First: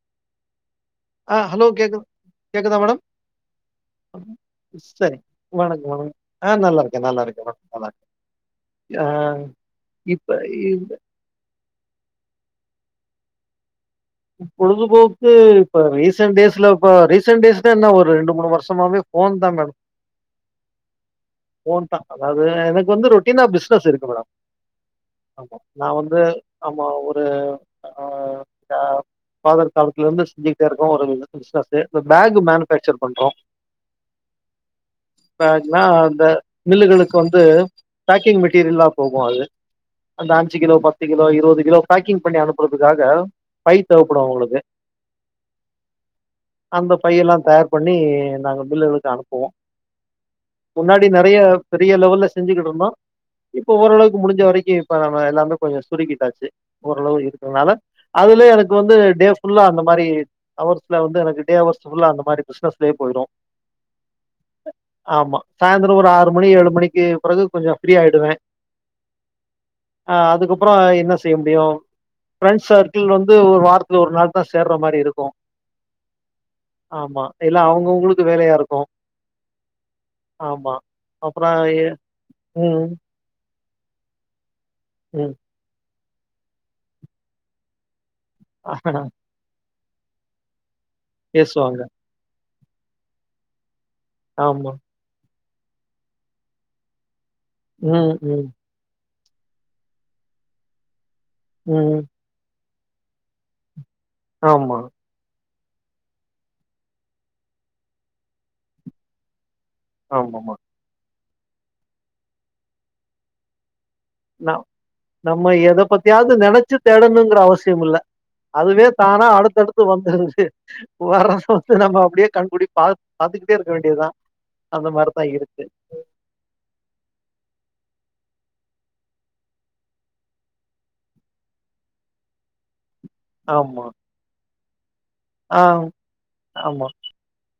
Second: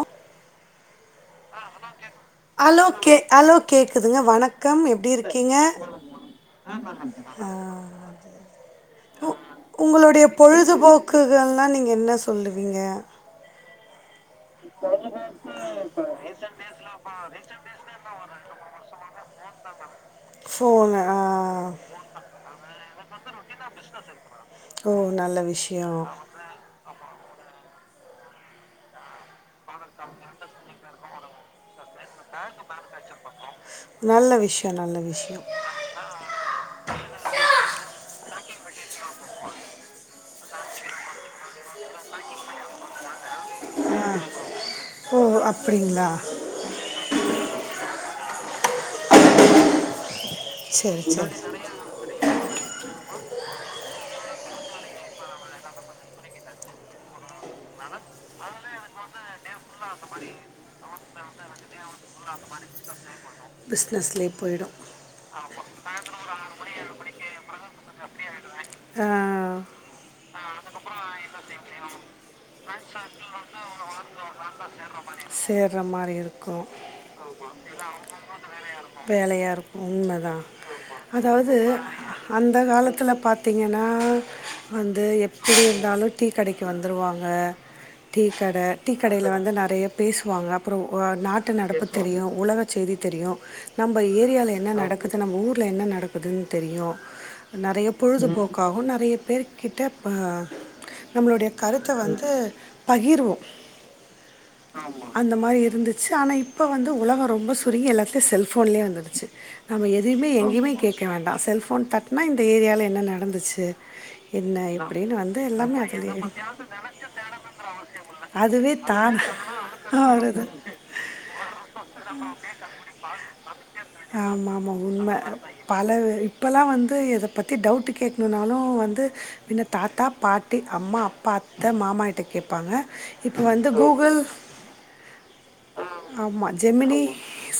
அ ஆ ஹலோ கேக்கு ஹலோ கே ஹலோ கேக்குதுங்க வணக்கம் எப்டி சரி. இருக்கீங்க வணக்கம், வணக்கம். ஆ அ நல்லா இருக்கேன், நல்லா இருக்கேன் அத மேடம். நல்லா அத இருக்கேன். ஆ உ உங்களுடைய இப்ப இந்த பொழுதுபோக் குகள்லா நீங்க என்ன சொல்லுவீங்க பொழுதுபோக்கு இப்ப ரீசெண்ட் டேஸ்ல இப்ப ரீசன்ட் டேஸ்ல என்ன ஒரு ரெண்டு மூணு வருஷமாவே ஃபோன் தா மேம் ஃபோனு ஆ ஃபோன் பாக் அதாவ்து எனக்கு வந்து ரொட்டீனா பிசினஸ் இருக்கு மேடம் ஓ நல்ல ஆமா நா விஷயோ வந்து ஆமா ஒரு ஆ கா ஃபாதர் காலத்துல இருந்து செஞ்சிக்ட்டே இருக்கோ ஒரு பிசினஸ்ஸு இந்த பேகு மேனுஃபேக்சர் பண்றோ என்ன விஷ்யோ நல்ல விஷ்யோ நா அந்த மில்லுகளுக்கு வந்து பேக்கிங் மெட்டீரியல்லா போகு அது அந்த அஞ்சு கிலோ பத்து கிலோ இருவது கிலோ பேக்கிங் பண்ணி அனுப்புறதுக்காக பை தேவப்படு அவுங்களுக்கு ஓ அப்டிங்ளா அந்த பையெல்லா தயார் பண்ணி நாங்க மில்லுகளுக்கு அனுப்புவோ சரி முன்னாடி சரி நெறைய பெரிய லெவல்ல செஞ்சிகிட்ருந்தோ இப்ப ஓரளவுக்கு முடிஞ்ச வரைக்கி இப்ப நம்ம எல்லாமே கொஞ்சோ சுருக்கிட்டாச்சு ஓரளவு இருக்கறனால இதே எனக்கு வந்து டே ஃபுல்லா அந்த மாரி அவர்ஸ்ல வந்து எனக்கு டே அவர்ஸ் ஃபுல்லா அந்த மாரி பிசினஸ்லயே போயிரு பிஸ்னஸ்லே போயிடு ஆமா சாய்ந்ரோ ஒரு ஆறு மணி ஏழு மணிக்கு பிறகு கொஞ்சோ ஃப்ரீ ஆயிடுவே ஆ ஆ அதுகப்பறோ என்ன செய்ய முடியு ஃப்ரன்ஸ் மாரி இருக்கு சேர்ற மாரி இருக்கு ஆமா இல்ல அவுங்கவுங்களுக்கு வேலையா இருக்கு ஆமா அப்புறம் அதாவுது எ அந்த ம், காலத்தில பாத் பாத்திங்கன்னா வந்து ம். எப்டி இருந்தாலு டீ கடைக்கு வந்துருவாங்க டீ கட டீ கடைல வந்து நெறைய பேசுவாங்க அப்றோ நாட்டு பேசுவாங்க. நடப்பு தெரியு உலக செய்தி தெரியு நம்ம ஏரியால ஆமா. என்ன நடக்குது நம்ம ஊர்ல என்ன நடக்குதுன் தெரியு நெறைய ம், பொழுது ம், போக்காகு நெறைய பேர்கிட்ட ப நம்மளுடைய கருத்த ம். வந்து பகிர்வோ ஆமா, அந்த மாரி இருந்துச்சு ஆனா இப்போ வந்து உலகோ ரொம்போ சுருங்கி எல்லாத்தையு செல்ஃபோன்லேயே வந்துருச்சு நம்ம எதயிமே ஆமாமா. எங்கேயிமே கேக்க வேண்டா செல்ஃபோன் தட்னா இந்த ஏரியால என்ன நடந்துச்சு ந என்ன இப்படின்னு வந்து நம்ம எல்லாமே எத அதுலேயே பத்தியாவ்து நெனச்சு தேடணுங்கற அவசியம் இல்ல அதுவே தானா அடுத்தடுத்து வருது வந்துருது வரம்போது நம்ம அப்டியே கண் கூடி பாத் பாத்துக்கிட்டே இருக்க வேண்டியதுதா அந்த மாரிதா இருக்கு அளவு இப்பல்லா வந்து எத பத்தி டவுட்டு கேக்குணுனாலு வந்து எங்க தாத்தா பாட்டி அம்மா அப்பா அத்த மாமாகிட்ட கேப் ருப்பாங்க இப்ப வந்து ஆமா. கூகுள் ஆ, ஆமா ஜெமினி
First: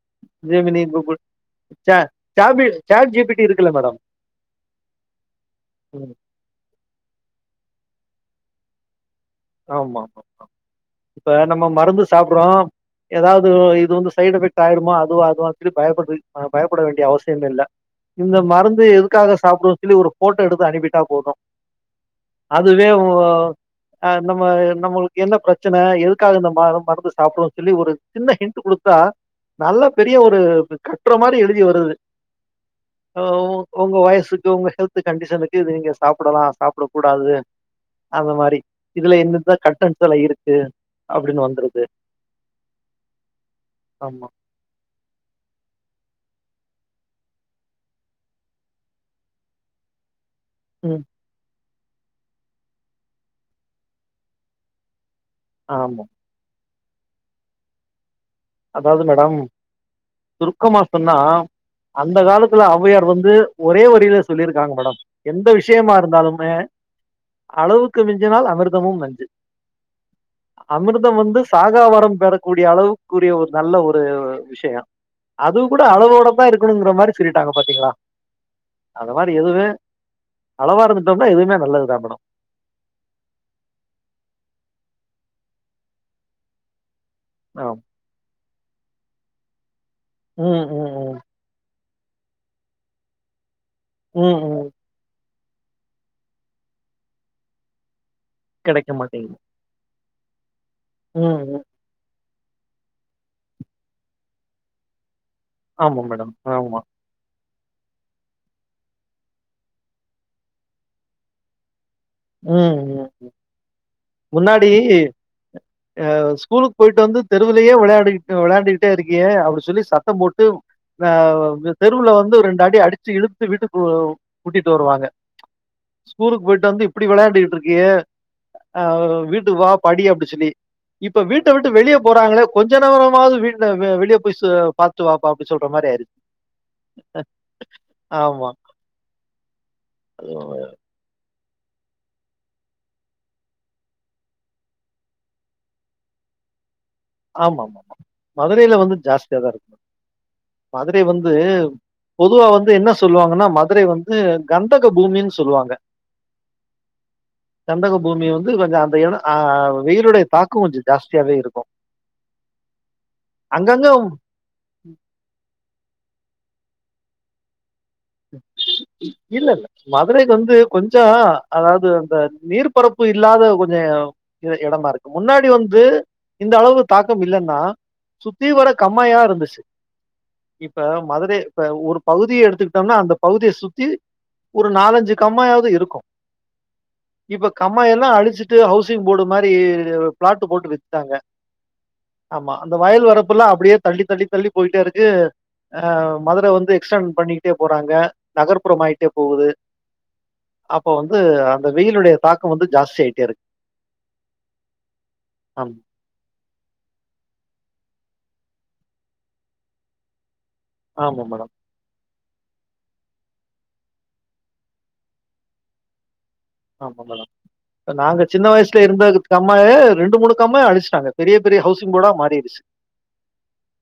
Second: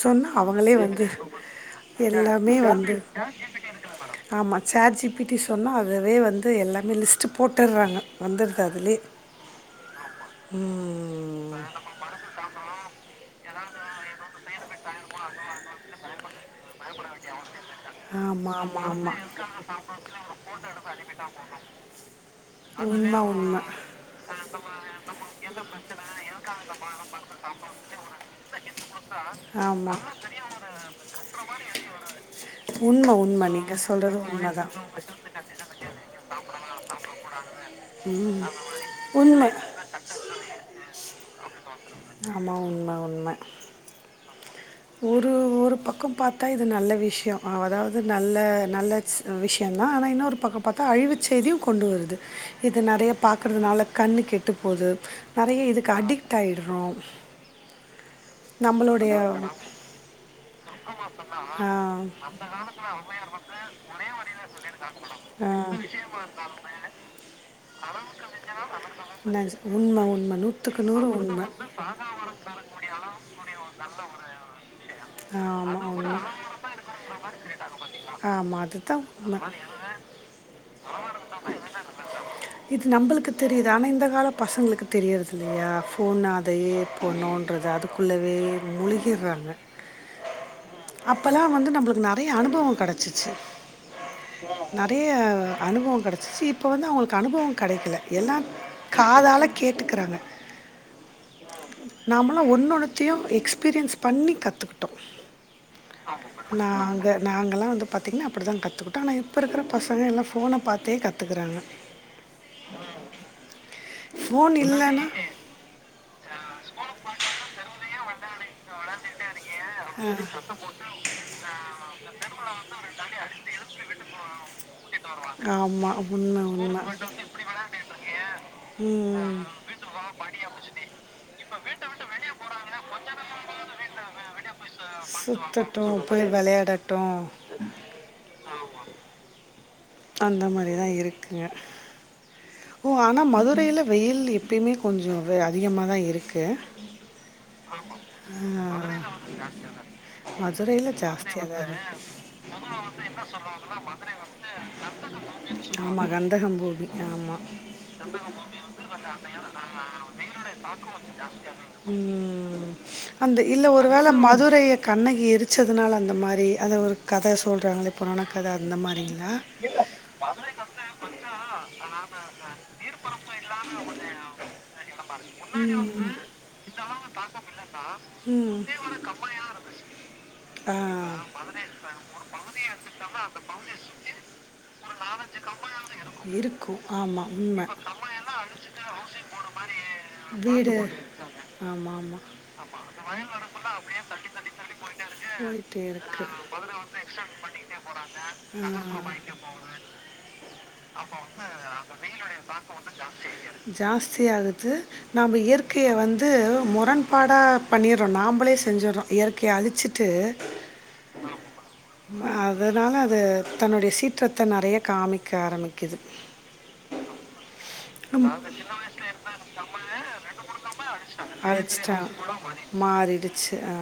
சொன்னா அவங்களே ஜெமினி, வந்து கூகுள். ச எல்லாமே சாபி வந்து சாட் ஜிபிடி இருக்குல்ல மேடம். ஆமா சாட்ஜிபிட்டி சொன்னா ம். அதுவே வந்து எல்லாமே லிஸ்ட் போட்டறாங்க வந்துடுது அதுலே ஆமா ம் இப்ப நம்ம மருந்து சாப்றோ ஏதாவது இது வந்து சைட் எஃபெக்ட் ஆயிடுமோ அதுவா அதுவா சொல்லி பயப்பட பயப்பட வேண்டிய அவசியம் இல்ல இந்த ஆமா ஆமா மருந்து ஆமா எதுக்காக சாப்புடுவோம் சொல்லி ஒரு போட்டோ எடுத்து அனுப்பிட்டா போதும் அதுவே ஓ உண்மை உண்மை நம்ம நம்மளுக்கு என்ன பிரச்சன எதுக்காக இந்த மா மருந்து சாப்புட்ரோனு சொல்லி ஒரு சின்ன ஹின்ட் குடுத்தா நல்ல ஆமா பெரிய ஒரு கட்டுற மாரி எழுதி வருது உண்மை உ உண்மை நீங்க உங்க சொல்றது வயசுக்கு உண்மைதான் உங்க ஹெல்த் கண்டிஷனுக்கு இது நீங்க சாப்பிடலா சாப்பிட கூடாது அந்த ம் மாரி இதுல எந்தெந்த கட்டன் செல இருக்கு அப்படின் வந்துருது ஆமா உண்மை உண்மை ஆமா ஒரு ஒரு பக்கம் பாத்தா இது நல்ல விஷய அதாவது நல்ல நல்ல விஷயந்தா ஆனா இன்னொரு பக்க பார்த்தா ம் அழிவு செய்தியு கொண்டு வருது இத நறைய பாக்கறதுனால கண்ணு கெட்டு போது நெறைய இதுக்கு ஆமா அடிக்ட் ஆயிடுறோ அதாவது நம்மலோடைய மேடம் சுருக்கமா சொன்னா அந்த காலத்துல அம்மையார் வந்து ஒரே வரில சொல்லிருகாங்க மேடம் அ எந்த விஷயமா இருந்தாலுமே அளவுக்கு மிஞ்சினால் அமிர்தமும் நஞ்சு நான் சொ- உண்மை உண்மை நூற்றுக்கு நூறு அமிர்தம் வந்து உண்மை சாகா வரம் பெற கூடிய அளவுக்குரிய ஒரு நல்ல ஒரு விஷய அது கூட ஆமாம் உண்மை அளவோட தா இருக்கணுங்கிற மாரி சொல்லிட்டாங்க பாத்தீங்ளா ஆமா அதுதா அது மாரி எதுவுமே அளவா இருந்துட்டோம்னா எதுவுமே நல்லதுதா மேடம் இது நம்பளுக்கு தெரியுது ஆனா இந்த கால பசங்களுக்கு தெரியிறது இல்லையா ஃபோன் அதயே போணுன்றது ஆம். அதுக்குள்ளவே முழுகிறாங்க ம் ம் ம் அப்பலா வந்து நம்பளுக்கு நெறைய அனுபவ கெடச்சுச்சு ம் ம் ப்டியே அனுபவ கெடச்சிச்சு இப்போ வந்து அவங்களுக்கு அனுபவம் கெடைக்கல எல்லா கிடைக்க மாட்டேங்குது காதால கேட்டுகுறாங்க ம் ம் நாமளா ஒன்னொன்னத்தையு எக்ஸ்பீரியன்ஸ் பண்ணி கத்துக்கிட்டோ ஆமா நாங்க நாங்கலா வந்து பாத்திங்கன்னா அப்படி தான் கத்துக்கிட்டோ ஆனா இப்போ இருக்கிற பசங்க எல்லா ஃபோன பாத்தே கத்துக்குறாங்க ம் ம் ஃபோன் ம் இல்லன்னா முன்னாடி எ ஸ்கூலுக்கு போயிட்டு வந்து தெருவுலயே விளையாடிட் விளாண்டுக்கிட்டே இருக்கியே அப்டி சொல்லி சத்தம் போட்டு அ இந்த தெருவுல வந்து ரெண்டு அடி அடிச்சு இழுத்து வீட்டுக்கு கூட்டிட்டு வருவாங்க ஆமா உண்ம ஸ்கூலுக்கு போயிட்டு உண்ம வந்து இப்டி விளையாண்டுட்டு இருக்கியே அ ம். வீட்டுக்கு வா படி அப்டி சொல்லி இப்ப வீட்ட விட்டு வெளியே போறாங்களே கொஞ்ச நேரமாவது வீட்ட வெளியே போய் சு பாத் துவாப்பா அப்டி சொல்ற மாரி சுத்தட்டும், ஆயிருச் போய் விளையாடட்டும். ஆமா அந்த மாரி தா இருக்குங்க ஓ ஆனா மதுரைல வெயில் எப்பயுமே கொஞ்சோ வெ அதிகமா தா இருக்கு ஆமாமாமா மதுரைல வந்து ஜாஸ்தியா தா இருக்கு மதுரைல மதுரை வந்து ஜாஸ்தியா தா இருக்கு பொதுவா வந்து என்ன சொல்லுவாங்கன்னா, மதுரை வந்து கந்தக பூமின் சொல்லுவாங்க ஆமா, கந்தகம் பூமி. ஆமா. கந்தக பூமி வந்து கொஞ்ச அந்த எடோ ஆ வெயிலுடைய தாக்கோ கொஞ்சோ ஜாஸ்தியாவே இருக்கு ம் அந்த இல்ல ஒருவேள மதுரைய கண்ணகி எரிச்சதுனால அந்த மாரி அந்த ஒரு கத சொல்றாங்களே புராண கத அந்த மாரிங்ளா மதுரை வந்து கொஞ்சோ அதாவ்து அந்த நீர் பரப்பு இல்லாத கொஞ்சோ எ எடமா இருக்கு முன்னாடி வந்து இந்தளவு தாக்கம் இல்லன்னா சுத்தீ ம் வர கம்மாயா இருந்துச்சு ஆ இப்ப மது ர இப்ப ஒரு பகுதிய எடுத்துக்கிட்டம்னா அந்த பகுதிய சுத்தி ஒரு நாலஞ்சு கம்மாயாவ்து இருக்கு இருக்கும். ஆமா இப்ப உண்ம. கம்மாயெல்லா அழிச்சிட்டு ஹவுஸ் சிங் போடு மாரி பிளாட்டு் போட்டு விட்டாங்க ஆமா அந்த வயல் வரப்புல்லா அப்டியே தட்டி தட்டி தட்டி போய்ட்டே இருக்கு அ மதுர வந்து எக்ஸ்டண் பண்ணீட்டே போறாங்க நகர்ப்புறம் ஆய்ட்டே போகுது அப்போ அப்ப வந்து அந்த வெயிலுடைய தாக்கம் தாக்கோ வந்து ஜாஸ்தி ஆயிட்டே இருக்கு. ஜாஸ்தி ஆய்ட்டே இருக்கு நம்ம ஆமா, இயற்கைய வந் து முரண்பாடா பண்ணீர்றோ நாம்பளே செஞ்சட்றோ இயற்கைய அழிச்சிட்டு ஆமா மேடம் ம அதுனால அது தன்னுடைய சீற்றத்த நெறைய காமிக்க ஆரம்பிக்கிது ஆமா மேடம் அ நாங்க சின்ன வய்சுல இருந்த துட் கம்மாயே ரெண்டு மூணு கம்மாய அழிச்சுட்டாங்க பெரிய பெரிய ஹவுசிங் அடிச்சிட்டா போடா மாறிடுச்சு மாறிடுச்சு ஆ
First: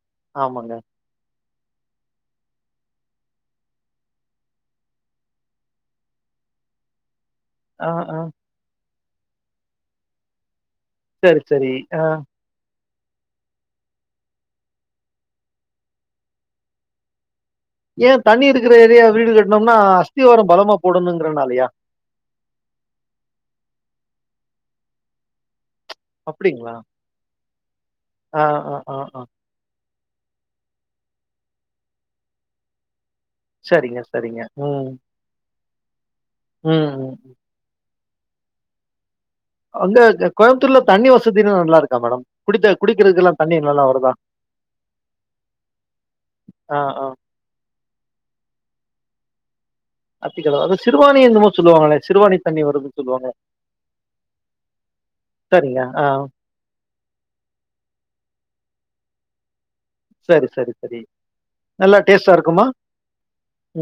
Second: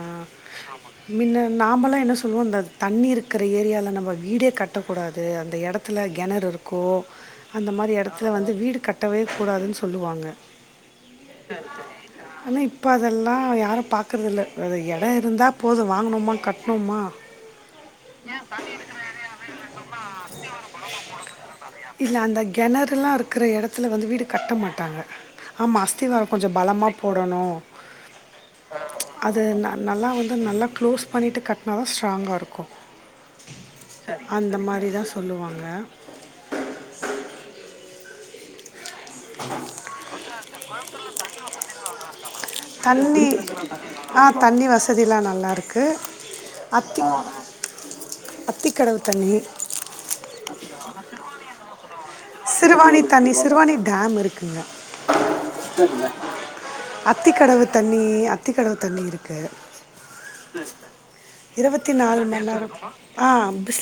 ஆமாங்க. மின்ன நாமல்லா என்ன சொல்வோ இந்த தண்ணி இருக்கற ஏரியால நம்ம வீடே கட்ட கூடாது அந்த எடத்துல கெணற் இருக்கு அந்த ஆ, மாரி ஆ. எடத்துல வந்து வீடு கட் டவே கூடாதுன் சொல்லுவாங்க சரி, சரி. ஆ. ஆனா இப் ப அதெல்லா யாரு பாக்கறதில்ல ஒரு எடோ இருந்தா போது வாங்குணோமா கட்ணோமா ஏ தண்ணி இருக்கற ஏரியால் வீடு கட்னம்னா அஸ்திவாரோ பலமா போடணுங்கிறனாலயா இல்ல அந்த கெணறுல்லா இருக்கற எடத்துல வந்து வீடு கட்ட மாட்டாங்க ஆமா அஸ்திவாரோ கொஞ்ச அப்படிங்களா? பலமா போடணு ஆ, ஆ, ஆ, ஆ. அது ந நல்லா வந்து நல்லா க்ளோஸ் பண்ணீட்டு கட்னா தா ஸ்ட்ராங்கா இருக்கு சரிங்க சரிங்க ம் அப்டி தா சொல்லுவாங்க ம் ம் அங்க கோயம்புத்தூர்ல தண்ணி வசதிலாம் நல்லா இருக்கா மேடம்? குடித்த தண்ணி குடிக்கிறதுக்கெல்லாம் நல்லா வருதா? அ தண்ணி வசதில்லா நல்லாருக்கு ஆ, அத்தி ஆ. அத்திக்கடவு தண்ணி அத்திக்கடவு அது சிறுவாணி என்னமோ சொல்லுவாங்களே சிறுவாணி தண்ணி வருதுன்னு சிறுவாணி தண்ணி சொல்லுவாங்களே சிறுவாணி டேம் இருக்குங்க சரிங்க ஆ அத்திக்கடவு தண்ணி அத்திக்கடவு தண்ணி இருக்கு சரி சரி சரி இருவத்தி நல்லா நாலு டேஸ்ட்டா மண் இருக்குமா நேரோ ஆ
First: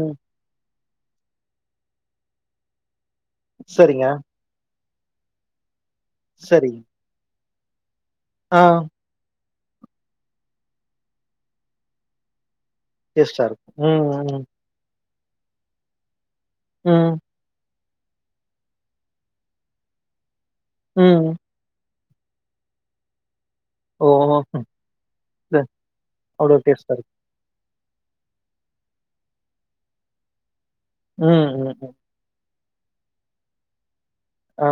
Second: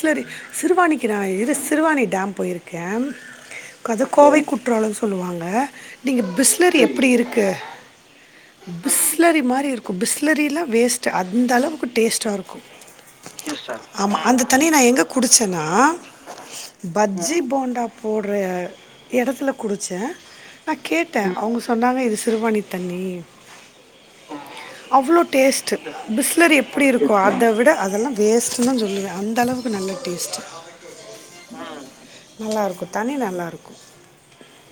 ம் சிறுவாணிக்கு நா இரு சிறுவாணி டேம் போயிருக்கே கத சரிங்க கோவை குற்றாலம் சொல்லுவாங்க நீங்க சரி பிஸ்லரி எப்டி இருக்கு ஆ பிஸ்லரி மாரி இருக்கு பிஸ்லரிலா வேஸ்ட்டு அந்தளவுக்கு டேஸ்ட்டா இருக்கு டேஸ்ட்டா இருக்கும் ஆமா ம் அந்த ம் தண்ணி நா எங்க குடிச்சனா ம் பஜ்ஜி, போண்டா போட்ற எடத்துல குடிச்சே நா கேட்டே ம் அவுங்க சொ சொன்னாங்க இது சிறுவாணித் தண்ணி ஓ ம் அவ்ளோ ச டேஸ்ட் பிஸ்லரி அவ்ளோ எப்டி டேஸ்ட்டா இருக்கு அத விட அதெல்லா வேஸ்ட்டுதா சொல்லுவே அந்தளவுக்கு நல்ல டேஸ்ட்டு ம் ம் நல்லாருக்கும் தண்ணி நல்லாயிருக்கும் ஆ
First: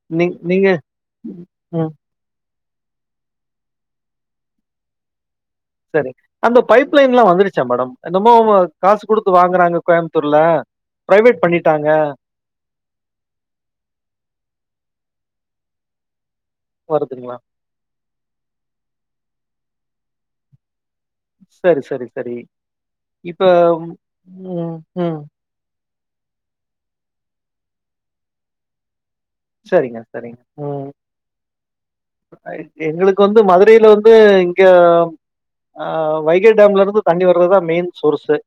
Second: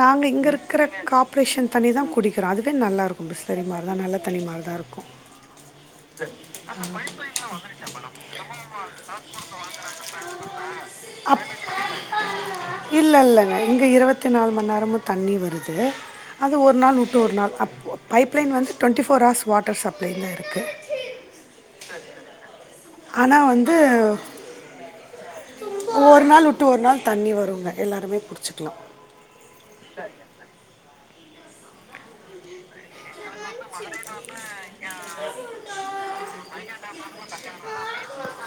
நாங்க நீ இங்க நீங்க இருக்கிற காப்ரேஷன் தண்ணி ம் தா குடி குறோ அதுவே நல்லாருக்கு பிஸ்லரி மாரி தா நல்ல தண்ணி மாரி தா இருக்கு சரி அந்த பைப்லைன்ல்லா வந்துருச்சா மேடம் என்னமோ காசு குடுத்து வாங்குறாங்க கோயம்புத்தூர்ல பிரைவேட் பண்ணிட்டாங்க இல்ல இல்லங்க இங்க இருவத் நாலு மணி நேரமு தண்ணி வருது அது ஒரு நாள் வுட்டு ஒரு வருதுங்களா நாள் அப் பைப்லைன் வந்து twenty four hours water supply தான் இருக்கு சரி சரி சரி இப்ப ஆனால் ம் ம் ஒவ்வொரு நாள் விட்டு ஒரு நாள் தண்ணி வருங்க எல்லாருமே புடுச்சிக்கலாம் சரிங்க சரிங்க ம் எங்களுக்கு வந்து மது இடையில வந்து இங்க ஆ வைகை டேம்ல இருந்து தண்ணி வர்றதுதா மெயின் சோர்ஸு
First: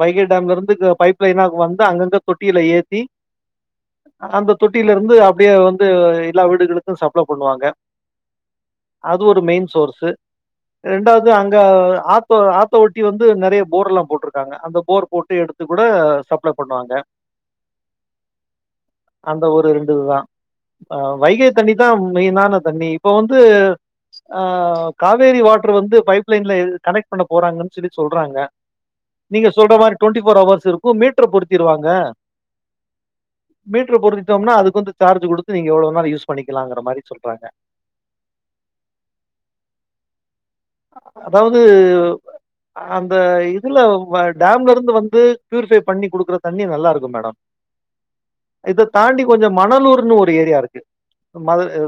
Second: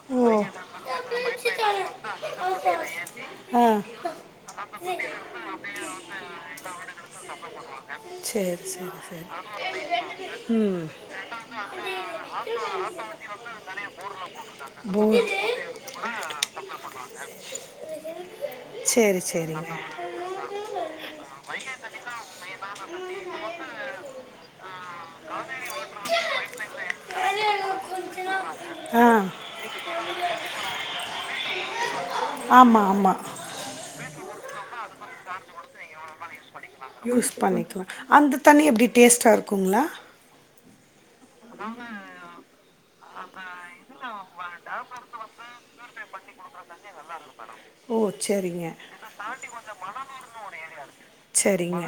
வைகை ஓ டாம்ல இருந்து பைப் லைனா வந்து அங்கங்க தொட்டியில ஏத்தி அ அந்த தொட்டில இருந்து அப்டியே வந்து எல்லா வீடுகளுக்கு சப்ள பண்ணுவாங்க சரி சரி அது சரி ஒரு மெயின் சோர்ஸூ ம் ரெண்டாவது அங்க ஆத்த ஆத்த ஒட் டி வந்து நெறைய போர் எல்லாம் போட்டிருக்காங்க அந்த போர் போட்டு எடுத்து கூட சப்ள பண்ணுவாங்க சரி அந்த ஒரு சரிங்க ரெண்டுதுதா அ வைகை தண்ணிதா மெயினான தண்ணி இப்ப வந்து ஆ காவேரி வாட்டர் வந்து பைப் லைன்ல கனெக்ட் பண்ண போறாங்கன் சொல்லி சொல்றாங்க ஆ நீங்க சொல்ற மாரி ட்வெண்டி ஃபோர் ஹவர்ஸ் இருக்கும் மீட்டர் பொறுத்திருவாங்க ஆமா ஆமா மீட்டர் பொருத்திட்டோம்னா அதுக்கு வந்து சார்ஜ் குடுத்து நீங்க எவ்ளோவேணாலு யூஸ் பண்ணிக்கலாங்க மாரி யூஸ் சொல்றாங்க பண்ணிக்கலாம் அந்த தண்ணி எப்டி டேஸ்ட்டா இருக்குங்களா அதாவது அந்த இதுல டேம்ல இருந்து வந்து ப்யூரிஃபை பண்ணி குடுக்குற தண்ணி நல்லா இருக்கும் மேடம் ஓ சேரிங்க இத தாண்டி கொஞ்ச மணலூர்ன்னு ஒரு ஏரியா இருக்கு மத சரிங்க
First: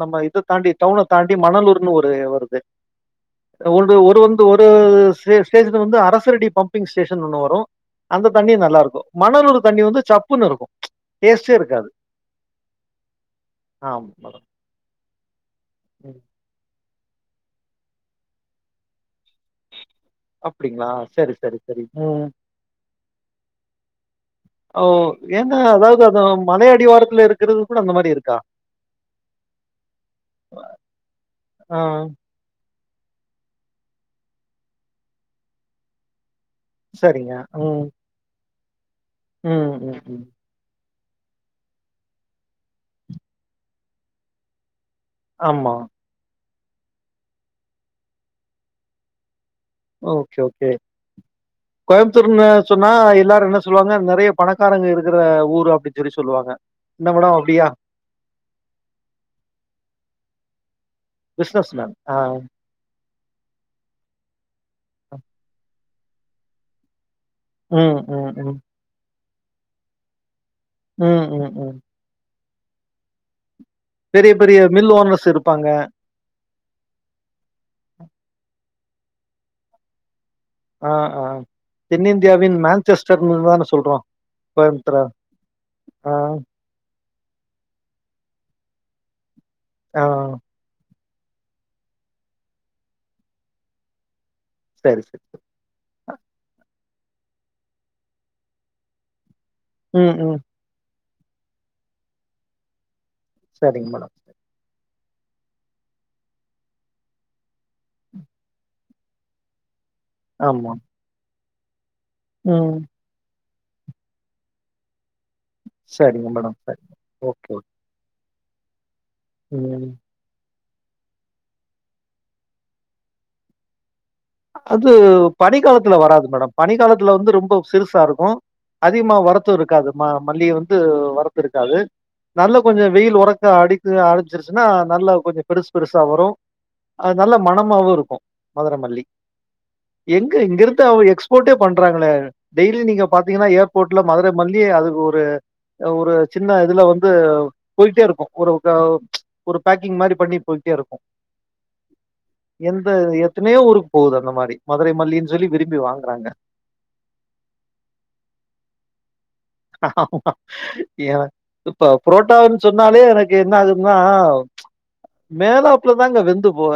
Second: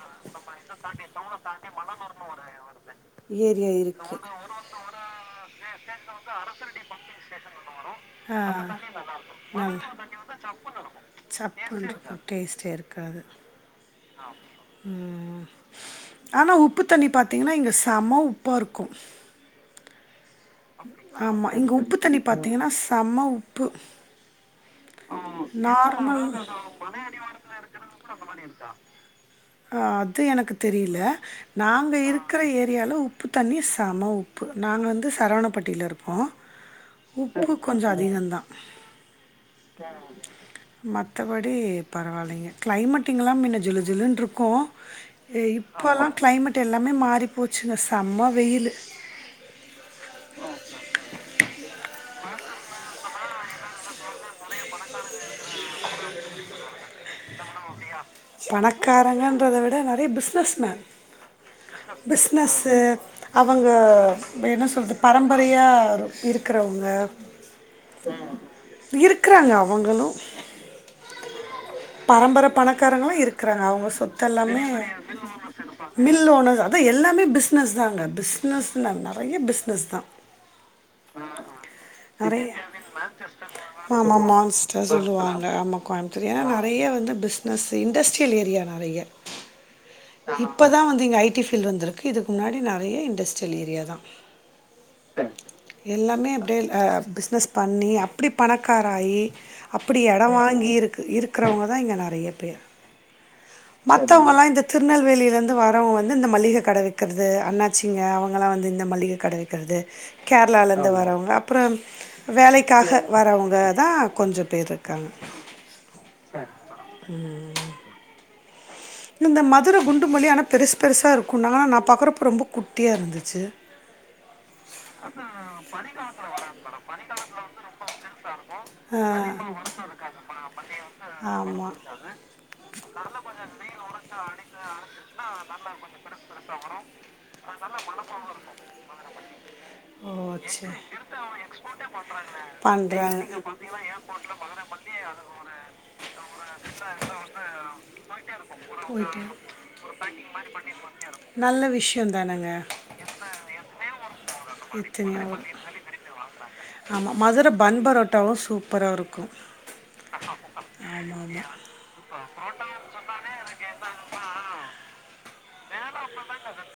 நம்ம இத தாண்டி டவுன தாண்டி மணலூர்ன்னு ஒரு வருது ஏரியா ஒரு இருக்கு ஒரு வந்து ஒரு ஸ்டேஷன் வந்து அரசரடி பம்பிங் ஸ்டேஷன் ஒன்னு வரு அந்த தண்ணி நல்லா இருக்கும் மணலூறு தண்ணி வந்து சப் சப்புனு இருக்கு டேஸ்டே இருக்காது டேஸ்டே இருக்காது ஆம் மேடம் ம் ஆனா உப்பு தண்ணி பாதீங்கன்னா இங்க செம உப்பா இருக்கும் அப்டிங்களா சரி ஆமா சரி இங்க சரி உப்பு தண்ணி ம் பாத்தீங்கன்னா செம்ம உப்பு ஓ ஏங்க அதாவது அது நார்மல் மல அடிவாரத்துல இருக்கிறது கூட அந்த மாரி இருக்கா அது எனக்கு தெரியில ஆ நாங்க இரு க்கிற ஏரியால உப்பு தண்ணி செம உப்பு நாங்க வந்து சரவணப்பட்டியில இருக்கோ போ சரிங்க. உப்பு கொஞ்ச ம் அதிகம் தா ம் ம் ம். மற்றபடி பரவாயில்லைங்க கிளைமேட் இங்கல்லாம் முன்ன ஜிலு ஜிலுனு இருக்கும் அ ஆமா. இப்போல்லாம் கிளைமேட் எல்லாமே மாறி போச்சுங்க செம்ம வெயிலு ஓகே ஓகே கோயம்புத்தூர்னு சொன்னா எல்லாரு என்ன சொல்லுவாங்க நெறைய பணக்காரங்க இருக்கிற ஊரு அப்டின் சொல்லி சொல்லுவாங்க ன்ன மேடோ அப்டியா பணக்காரங்கன்றத விட நெறைய பிஸ்னஸ்மேன் பிசினஸ் மேன். ஆ. பிஸ்னஸ்ஸு அவங்க என்ன சொல்றது பரம்பரயா இருக்கிறவங்க ம் ம் ம். இருக்கறாங்க அவங்களு ம் ம் ம் பரம்பர பணக்காரங்களு இருக்கறாங்க அவங்க ஸ் பெரிய பெரிய மில் ஓனர்ஸ் இருப்பாங்க மில் ஓனர்ஸ் அதா எல்லாமே பிஸ்னஸ் தாங்க பிஸ்னஸ்ன நெறைய பிஸ்னஸ் தா ஆ ஆ நெறய தென்னிந்தியாவின் மான்செஸ்டர்ன்னு தான சொல்றோம் ஆமா மான்ஸ்டர் கோயம்புத்தூர. சொல்லுவாங்க ஆமா ஆ கோயபுத்தூர் ஏனா நெறைய வந்து பிசினஸ்ஜு இண்டஸ்ட்ரியல் ஏரியா நெறைய ஆ. இப் ப தா வந்து இங்க ஐ டி ஃபீல்டு வந்திருக்கு இதுக்கு முன்னாடி நெறைய இண்டஸ்ட்ரியல் ஏரியா தா சரி சிஸ்டர் எல்லாமே அப்டியே ஹ பிஸ்னஸ் பண்ணி அப்டி பணக்காராயி அப்டி ம் எடோ ம். வாங்கி இருக் இருக்கிறவங்க தா இங்க நெறைய பேர் சரிங்க மேடம். மத்தவங்கலா இந்த திருநெல்வேலியிலருந்து வாரவங்க வந்து இந்த மளிக கட வெக்கிறது அண்ணாச்சிங்க அவங்களலா வந்து இந்த மளிக கட வெக்கறது ஆமா. கேரளால இந்து வரவங்க அப்றம் ம். வேலைக்காக வரவங்க தா கொஞ்ச பேரு இருக்காங்க சரிங்க மேடம் சரி ஓகே ஓகே இந்த மதுர குண்டு மல்லி ஆனா பெருசு பெருசா இருக்குன்னாங்ங ஆனா நா பாக்குறப்ப ரொம்ப குட்டியா இருந்துச்சு அது பனி காலத்துல வராது மேடம் பனி காலத்துல வந்து ரொம்ப சிறுசா இருக்கு அதிகமா வரத்து இருக்காது ம மல்லி வந்து வரத்து இருக்காது ஆமாம் நல்லா கொஞ்ச வெயில் வொரக்க அடி சிருச்சுன்னா நல்லா கொஞ்ச பெருசு பெருசா வரு அது நல்ல மணமாவு இருக்கு மதுரமல்லி எங்க ஓ சரி இங்கருந்துதா அவங்க எக்ஸ்போர்ட்டே பண்றாங்கள டெய்லி நீங்க பண்ணுறாங்க பாத்தீங்கனா ஏர் போட்டுல மதுர மல்லி அதுக்கு ஒரு ஒரு சின்ன இதுல வந்து போயிட்டே இருக்கு ஒரு கா உ நல்ல விஷியோந்தானங்க எந்த எத்தனையோ ஊருக்கு போகுது அந்த மாரி மதுரை மல்லின்னு சொல்லி விரும்பி வாங்கறாங்க ஆமா மதுர பன் பரோட்டாவு சூப்பராவு இருக்கு ஏ இப்ப புரோட்டாவு சொன்னாலே எனக்கு என்ன ஆகுதுன்னா மேலாப்லதாங்க வெந்து போவ